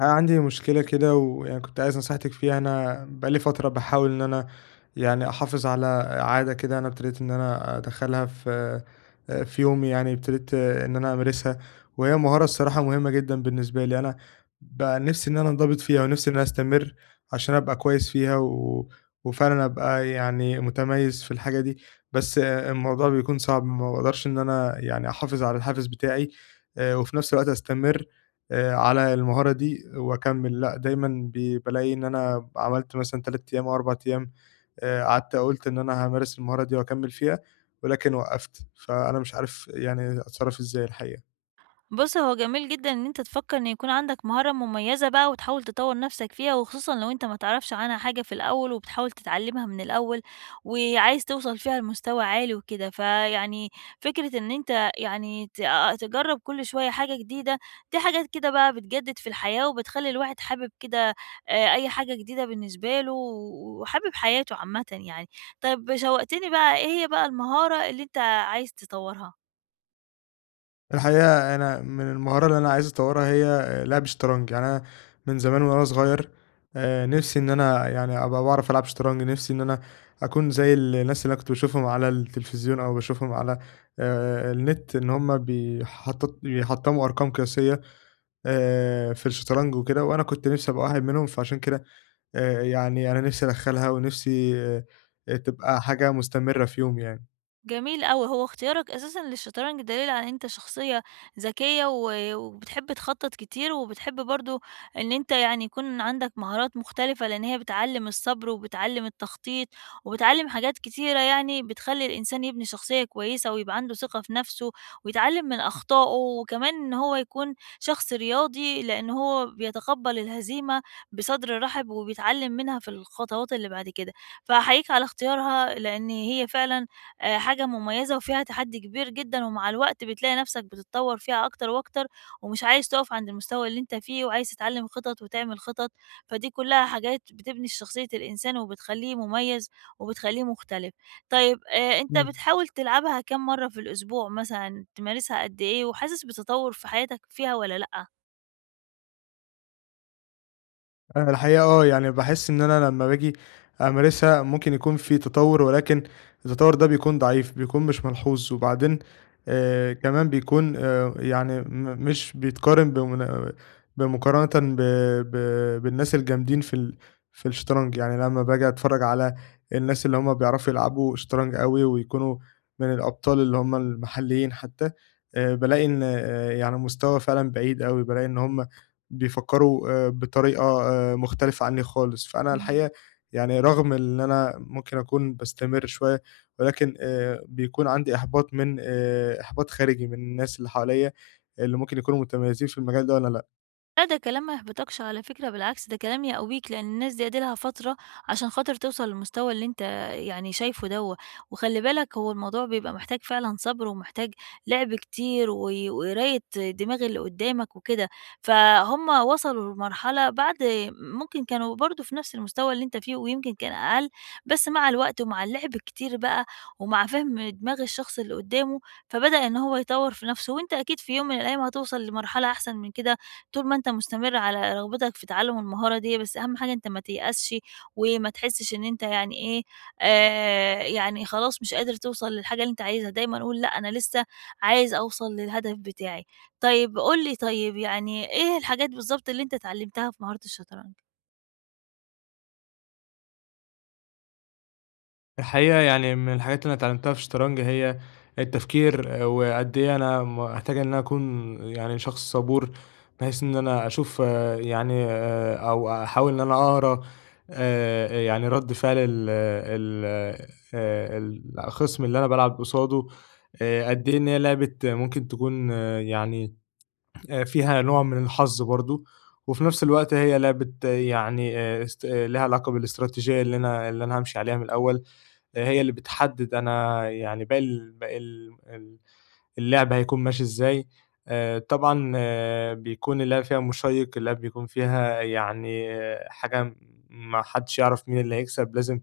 أنا عندي مشكلة كده ويعني كنت عايز نصيحتِك فيها، أنا بقى لي فترة باحاول إن أنا يعني أحافظ على عادة كده. أنا ابتديت إن أنا أدخّلها في في يومي يعني، ابتديت إن أنا أمارسها، وهي مهارة الصراحة مهمة جدًا بالنسبة لي، أنا بقى نِفْسي إن أنا أنضبط فيها ونِفْسي إن أنا أستمر عشان أبقى كويس فيها و وفعلًا أبقى يعني متميّز في الحاجة دي، بس الموضوع بيكون صعب، ما باقدرش إن أنا يعني أحافظ على الحافز بتاعي وفي نَفْس الوقت أستمر على المهارة دي وأكمّل، لأ دايمًا بالاقي إن أنا عملت مثلًا 3 أيام أو 4 أيام. قعدت قُلت إن أنا هامارس المهارة دي وأكمّل فيها، ولكن وقّفت، فأنا مش عارف يعني أتصرّف إزاي الحقيقة. بُص، هو جميل جدًا إن أنت تفكّر إن يكون عندك مهارة مميزة بقى وتحاول تطوّر نَفْسك فيها، وخصوصًا لو أنت ما تعرفش عنها حاجة في الأول وبتحاول تتعلّمها من الأول، وعايز توصل فيها لمستوى عالي وكده. فيعني فكرة إن أنت يعني ت آه تجرّب كل شوية حاجة جديدة، دي حاجات كده بقى بتجدد في الحياة وبتخلّي الواحد حابب كده أي حاجة جديدة بالنسبة له وحابب حياته عامةً يعني. طيب شوّقتني بقى إيه هي بقى المهارة اللي أنت عايز تطوّرها؟ الحقيقة أنا من المهارة اللي أنا عايز أطوّرها هي لعب الشطرنج، يعني أنا من زمان وأنا صغير نِفْسي إن أنا يعني أبقى باعرف ألعب شطرنج، نِفْسي إن أنا أكون زي الناس اللي أنا كنت باشوفهم على التلفزيون أو باشوفهم على النت، إن هم بيحطّموا أرقام قياسية في الشطرنج وكده، وأنا كنت نِفْسي أبقى واحد منهم، فعشان كده يعني أنا نِفْسي أدخّلها ونِفْسي تبقى حاجة مستمرة في يومي يعني. جميل أوي، هو اختيارك أساسًا للشطرنج دليل على إن أنت شخصية ذكية و وبتحب تخطط كتير، وبتحب برضه إن أنت يعني يكون عندك مهارات مختلفة، لإن هي بتعلّم الصبر، وبتعلّم التخطيط، وبتعلّم حاجات كتيرة يعني بتخلّي الإنسان يبني شخصية كويسة، ويبقى عنده ثقة في نفسه، ويتعلّم من أخطائه، وكمان إن هو يكون شخص رياضي، لإن هو بيتقبّل الهزيمة بصدر رحب، وبيتعلّم منها في الخطوات اللي بعد كده، فأحييك على اختيارها لإن هي فعلًا حاجة مميزة وفيها تحدي كبير جدًا، ومع الوقت بتلاقي نفسك بتتطور فيها أكتر وأكتر، ومش عايز تقف عند المستوى اللي أنت فيه، وعايز تتعلم خطط وتعمل خطط، فدي كلها حاجات بتبني شخصية الإنسان وبتخلّيه مميز وبتخلّيه مختلف. طيب أنت إمم. بتحاول تلعبها كام مرّة في الأسبوع مثلًا، تمارسها قد إيه، وحاسس بتطور في حياتك فيها والّا لأ؟ أنا الحقيقة يعني باحس إن أنا لمّا باجي أمارسها ممكن يكون في تطوّر، ولكن التطوّر ده بيكون ضعيف، بيكون مش ملحوظ، وبعدين كمان بيكون يعني مش بيتقارن بمقارنةً ب ب بالناس الجامدين في في الشطرنج، يعني لمّا باجي أتفرّج على الناس اللي هُم بيعرفوا يلعبوا شطرنج أوي ويكونوا من الأبطال اللي هُم المحليين حتى، بالاقي إن يعني مستوى فعلًا بعيد أوي، بالاقي إن هُم بيفكّروا بطريقة مختلفة عنّي خالص، فأنا الحقيقة يعني رغم إن أنا ممكن أكون باستمر شوية، ولكن بيكون عندي إحباط من إحباط خارجي من الناس اللي حواليّا، اللي ممكن يكونوا متميزين في المجال ده والّا لأ. لأ، ده كلام ما يحبطكش على فكرة، بالعكس ده كلام يقويك، لأن الناس دي أدي لها فترة عشان خاطر توصل للمستوى اللي أنت يعني شايفه دوّة، وخلّي بالك هو الموضوع بيبقى محتاج فعلًا صبر، ومحتاج لعب كتير، و وقراية دماغ اللي قدامك وكده، فهُم وصلوا لمرحلة بعد ممكن كانوا برضه في نفس المستوى اللي أنت فيه، ويمكن كان أقل، بس مع الوقت ومع اللعب كتير بقى، ومع فهم دماغ الشخص اللي قدامه، فبدأ إن هو يطوّر في نفسه، وأنت أكيد في يوم من الأيام هتوصل لمرحلة أحسن من كده. طول ما أنت مستمر على رغبتك في تعلُّم المهارة ديّة، بس أهم حاجة أنت ما تيأسش وما تحسّش إن أنت يعني إيه، يعني خلاص مش قادر توصل للحاجة اللي أنت عايزها، دايمًا قُل لأ أنا لسه عايز أوصل للهدف بتاعي. طيب قُل لي طيب يعني إيه الحاجات بالضبط اللي أنت اتعلّمتها في مهارة الشطرنج؟ الحقيقة يعني من الحاجات اللي أنا اتعلمتها في الشطرنج هي التفكير، وقد إيه أنا محتاج إن أنا أكون يعني شخص صبور بحيث إن أنا أشوف، أو أحاول إن أنا أقرأ يعني رد فعل ال ال آه، الخصم اللي أنا بلعب قصاده. قد إيه إن هي لعبة ممكن تكون فيها نوع من الحظ برضو، وفي نفس الوقت هي لعبة لها علاقة بالاستراتيجية اللي أنا همشي عليها من الأول، هي اللي بتحدد أنا يعني باقي ال باقي ال ال اللعب هيكون ماشي إزاي. طبعًا بيكون اللعب فيها مشيّق، اللعب بيكون فيها يعني حاجة ما حدّش يعرف مين اللي هيكسب، لازم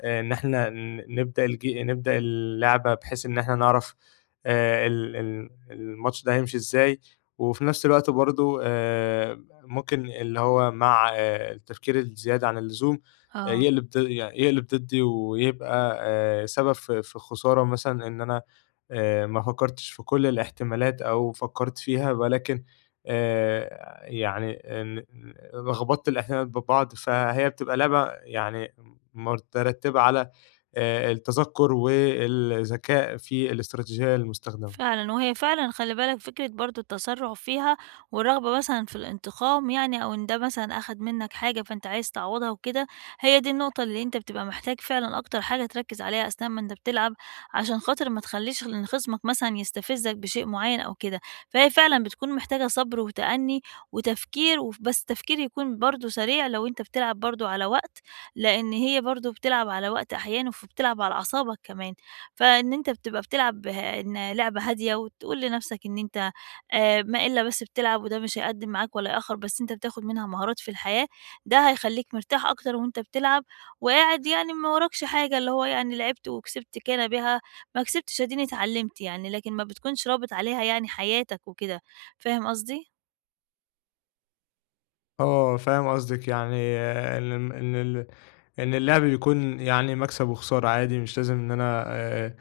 إن إحنا ن نبدأ الج نبدأ اللعبة بحيث إن إحنا نعرف ال ال الماتش ده هيمشي إزاي، وفي نفس الوقت برضه ممكن اللي هو مع التفكير الزيادة عن اللزوم آه. يقلب يعني يقلب ضدي ويبقى سبب في في خسارة مثلًا إن أنا ما فكّرتش في كل الاحتمالات أو فكّرت فيها، ولكن يعني آه، ن لخبطت الاحتمالات ببعض، فهي بتبقى لعبة يعني مترتبة على التذكُّر والذكاء في الاستراتيجية المستخدمة. فعلًا، وهي فعلًا خلّي بالك فكرة برضه التسرُّع فيها والرغبة مثلًا في الانتقام يعني أو إن ده مثلًا أخَد منّك حاجة فأنت عايز تعوّضها وكده، هي دي النقطة اللي أنت بتبقى محتاج فعلًا أكتر حاجة تركِّز عليها أثناء ما أنت بتلعب، عشان خاطر ما تخلّيش إن خصمك مثلًا يستفزّك بشيء معيّن أو كده، فهي فعلًا بتكون محتاجة صبر وتأنّي وتفكير بس تفكير يكون برضه سريع لو أنت بتلعب برضه على وقت، لإن هي برضه بتلعب على وقت أحيانًا، فبتلعب على أعصابك كمان. فإن أنت بتبقى بتلعب ه إن لعبة هادية وتقول لنَفْسك إن أنت ما إلا بس بتلعب وده مش هيقدّم معاك ولا يأخّر، بس أنت بتاخُد منها مهارات في الحياة، ده هيخلّيك مرتاح أكتر وأنت بتلعب وقاعد يعني ما وراكش حاجة، اللي هو يعني لعبت وكسبت كان بها، ما كسبتش أديني اتعلّمت يعني، لكن ما بتكونش رابط عليها يعني حياتك وكده، فاهم قصدي؟ آه، فاهم قصدِك، يعني إن اللعب بيكون يعني مكسب وخسارة عادي، مش لازم إن أنا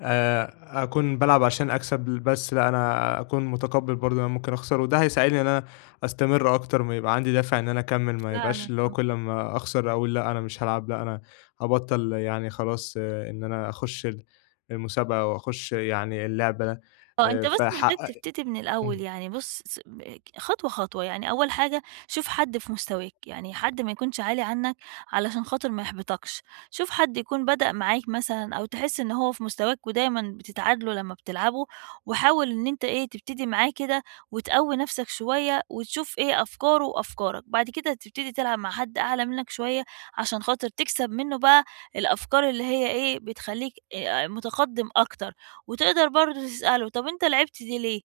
آآ أكون بالعب عشان أكسب بس، لأ أنا أكون متقبّل برضه إن أنا ممكن أخسر، وده هيساعدني إن أنا أستمر أكتر، ما يبقى عندي دافع إن أنا أكمّل، ما يبقاش اللي ف هو كل أمّا أخسر أقول لأ أنا مش هالعب، لأ أنا هابطّل يعني خلاص، إن أنا أخُش المسابقة وأخُش يعني اللعبة. آه، أنت بس محتاج فحقق تبتدي من الأول، إمم. يعني بُص س ب خطوة، خطوة، يعني أول حاجة شوف حد في مستواك، يعني حد ما يكونش عالي عنك علشان خاطر ما يحبطكش، شوف حد يكون بدأ معاك مثلًا أو تحس إن هو في مستواك ودايمًا بتتعادلوا لمّا بتلعبوا، وحاول إن أنت إيه، تبتدي معاه كده وتقوّي نَفْسك شوية وتشوف إيه أفكاره وأفكارك، بعد كده تبتدي تلعب مع حد أعلى منك شوية عشان خاطر تكسب منّه بقى الأفكار اللي هي إيه، بتخلّيك متقدِّم أكتر. وتقدر برضه تسأله طب أنت لعبت دي ليه؟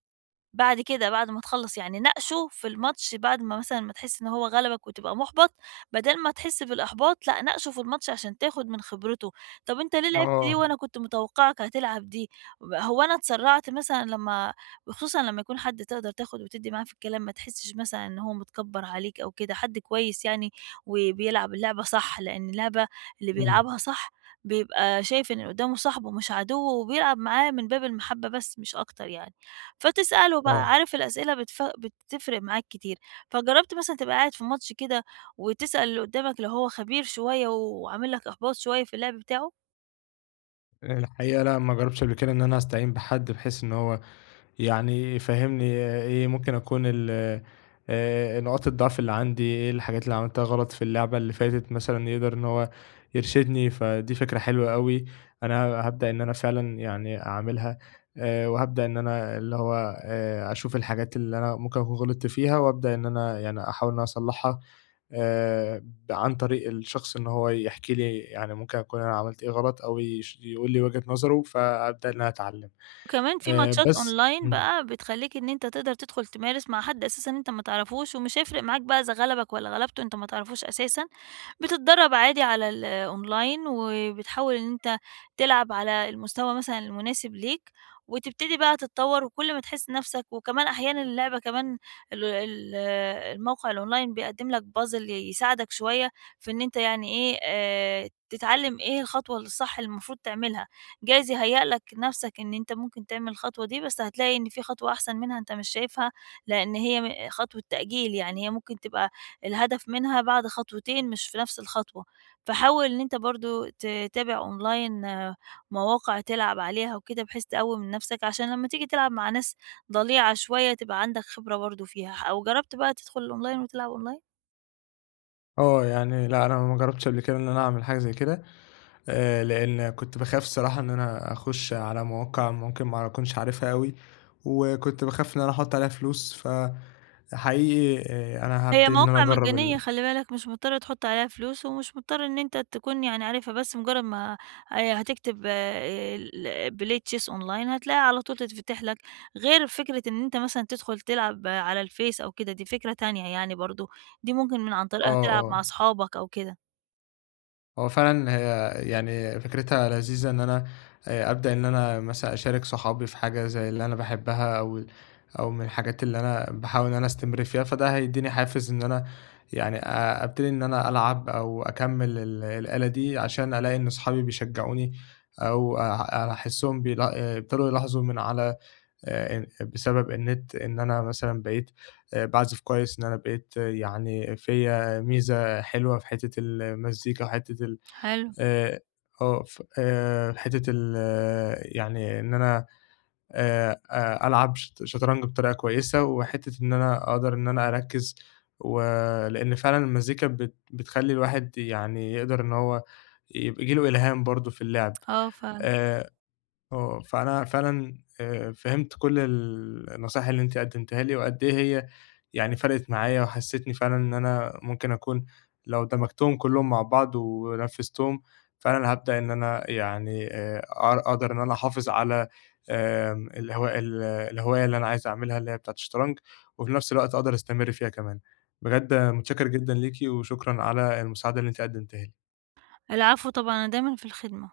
بعد كده، بعد ما تخلّص يعني ناقشه في الماتش بعد ما مثلًا ما تحس إن هو غلبك وتبقى مُحبَط، بدل ما تحس بالإحباط لأ، ناقشه في الماتش عشان تاخد من خبرته. طَب أنت ليه لعبت دي آه، وأنا كنت متوقعك هتلعب دي؟ هو أنا اتسرعت مثلًا لمّا وخصوصًا لمّا يكون حد تقدر تاخد وتدّي معاه في الكلام، ما تحسش مثلًا إن هو متكبّر عليك أو كده، حد كويس يعني وبيلعب اللعبة صح، لإن اللعبة اللي إمم، بيلعبها صح بيبقى شايف إن اللي قدّامه صاحبه مش عدوّه وبيلعب معاه من باب المحبة بس مش أكتر يعني. فتسأله بقى، آه. عارف الأسئلة بتفرق معاك كتير، فجرّبت مثلًا تبقى قاعد في ماتش كده وتسأل اللي قدّامك لو هو خبير شوية وعامل لك إحباط شوية في اللعب بتاعه؟ الحقيقة لأ، ما جرّبتش قبل كده إن أنا أستعين بحد بحيث إن هو يعني فهّمني إيه ممكن أكون ال نقاط الضعف اللي عندي، إيه الحاجات اللي عملتها غلط في اللعبة اللي فاتت مثلًا، يقدر إن هو يرشدني، فدي فكرة حلوة أوي، أنا هابدأ إن أنا فعلًا يعني أعملها. وهابدأ إن أنا اللي هو أشوف الحاجات اللي أنا ممكن أكون غلطت فيها، وأبدأ إن أنا يعني أحاول إن أنا أصلّحها آآ ب عن طريق الشخص، إن هو يحكي لي يعني ممكن أكون أنا عملت إيه غلط، أو يقول لي وجهة نظره، فأبدأ إن أنا أتعلّم. وكمان في ماتشات بس أونلاين إمم. بقى بتخلّيك إن أنت تقدر تدخل تمارس مع حد أساسًا أنت ما تعرفوش، ومش هيفرق معاك بقى إذا غلبك والّا غلبته أنت ما تعرفوش أساسًا، بتتدرّب عادي على الأونلاين، وبتحاول إن أنت تلعب على المستوى مثلًا المناسب ليك، وتبتدي بقى تتطوّر، وكل ما تحس نَفْسك وكمان أحيانًا اللعبة كمان ال ال الموقع الأونلاين بيقدّم لك puzzle يساعدك شوية في إن أنت يعني إيه، تتعلّم إيه الخطوة الصح اللي المفروض تعملها. جايز يهيأ لك نفسك إن أنت ممكن تعمل الخطوة دي، بس هتلاقي إن في خطوة أحسن منها أنت مش شايفها، لإن هي خطوة تأجيل، يعني هي ممكن تبقى الهدف منها بعد خطوتين مش في نفس الخطوة. فحاول إن أنت برضه تتابع أونلاين آه، مواقع تلعب عليها وكده، بحيث تقوّي من نفسك عشان لمّا تيجي تلعب مع ناس ضليعة شوية تبقى عندك خبرة برضه فيها. أو جربت بقى تدخل الأونلاين وتلعب أونلاين؟ آه، يعني لأ، أنا ما جرّبتش قبل كده إن أنا أعمل حاجة زي كده، لإن كنت باخاف الصراحة إن أنا أخُش على مواقع ممكن ما أكونش عارفها أوي، وكنت باخاف إن أنا أحُط عليها فلوس، فحقيقي أنا هي هابتدي إن أنا مواقع أجرّب مجانية خلّي بالك، مش مضطر تحط عليها فلوس، ومش مضطر إن أنت تكون يعني عارفها، بس مجرد ما هتكتب آه، ال play chess online هتلاقيها على طول تتفتح لك، غير فكرة إن أنت مثلًا تدخل تلعب على الفيس أو كده، دي فكرة تانية يعني برضه، دي ممكن من عن طريقها آه، تلعب مع آه. أصحابك أو كده. هو فعلًا هي يعني فكرتها لذيذة إن أنا أبدأ إن أنا مثلًا أشارك صحابي في حاجة زي اللي أنا باحبها، أو من الحاجات اللي أنا باحاول إن أنا أستمر فيها، فده هيدّيني حافز إن أنا يعني أبتدي إن أنا ألعب أو أكمّل الآلة دي، عشان ألاقي إن صحابي بيشجّعوني أو أحسّهم بيلا آه، ابتدوا يلاحظوا من على آآ بسبب النت إن أنا مثلًا بقيت باعزف كويس، إن أنا بقيت يعني فيّا ميزة حلوة في حتّة المزيكا وحتّة ال حلو، آآ آه، ف حتّة ال آه، يعني إن أنا أ ألعب شطرنج بطريقة كويسة، وحتّة إن أنا أقدر إن أنا أركّز، و لإن فعلًا المزيكا بتخلّي الواحد يعني يقدر إن هو ييجي له إلهام برضه في اللعب. آه فعلًا. آآ فأنا فعلًا فهمت كل النصايح اللي أنتِ قدمتيها لي، وقد إيه هي يعني فرقت معايا، وحسّستني فعلًا إن أنا ممكن أكون لو دمجتهم كلّهم مع بعض ونفذتهم، فعلًا هابدأ إن أنا يعني أقر أقدر إن أنا أحافظ على آمم، الهوا ال الهواية اللي أنا عايز أعملها، اللي هي بتاعة الشطرنج، وفي نفس الوقت أقدر أستمر فيها كمان. بجد متشكر جدًا ليكِ، وشكرًا على المساعدة اللي أنتِ قدمتيها لي. العفو طبعًا، أنا دايمًا في الخدمة.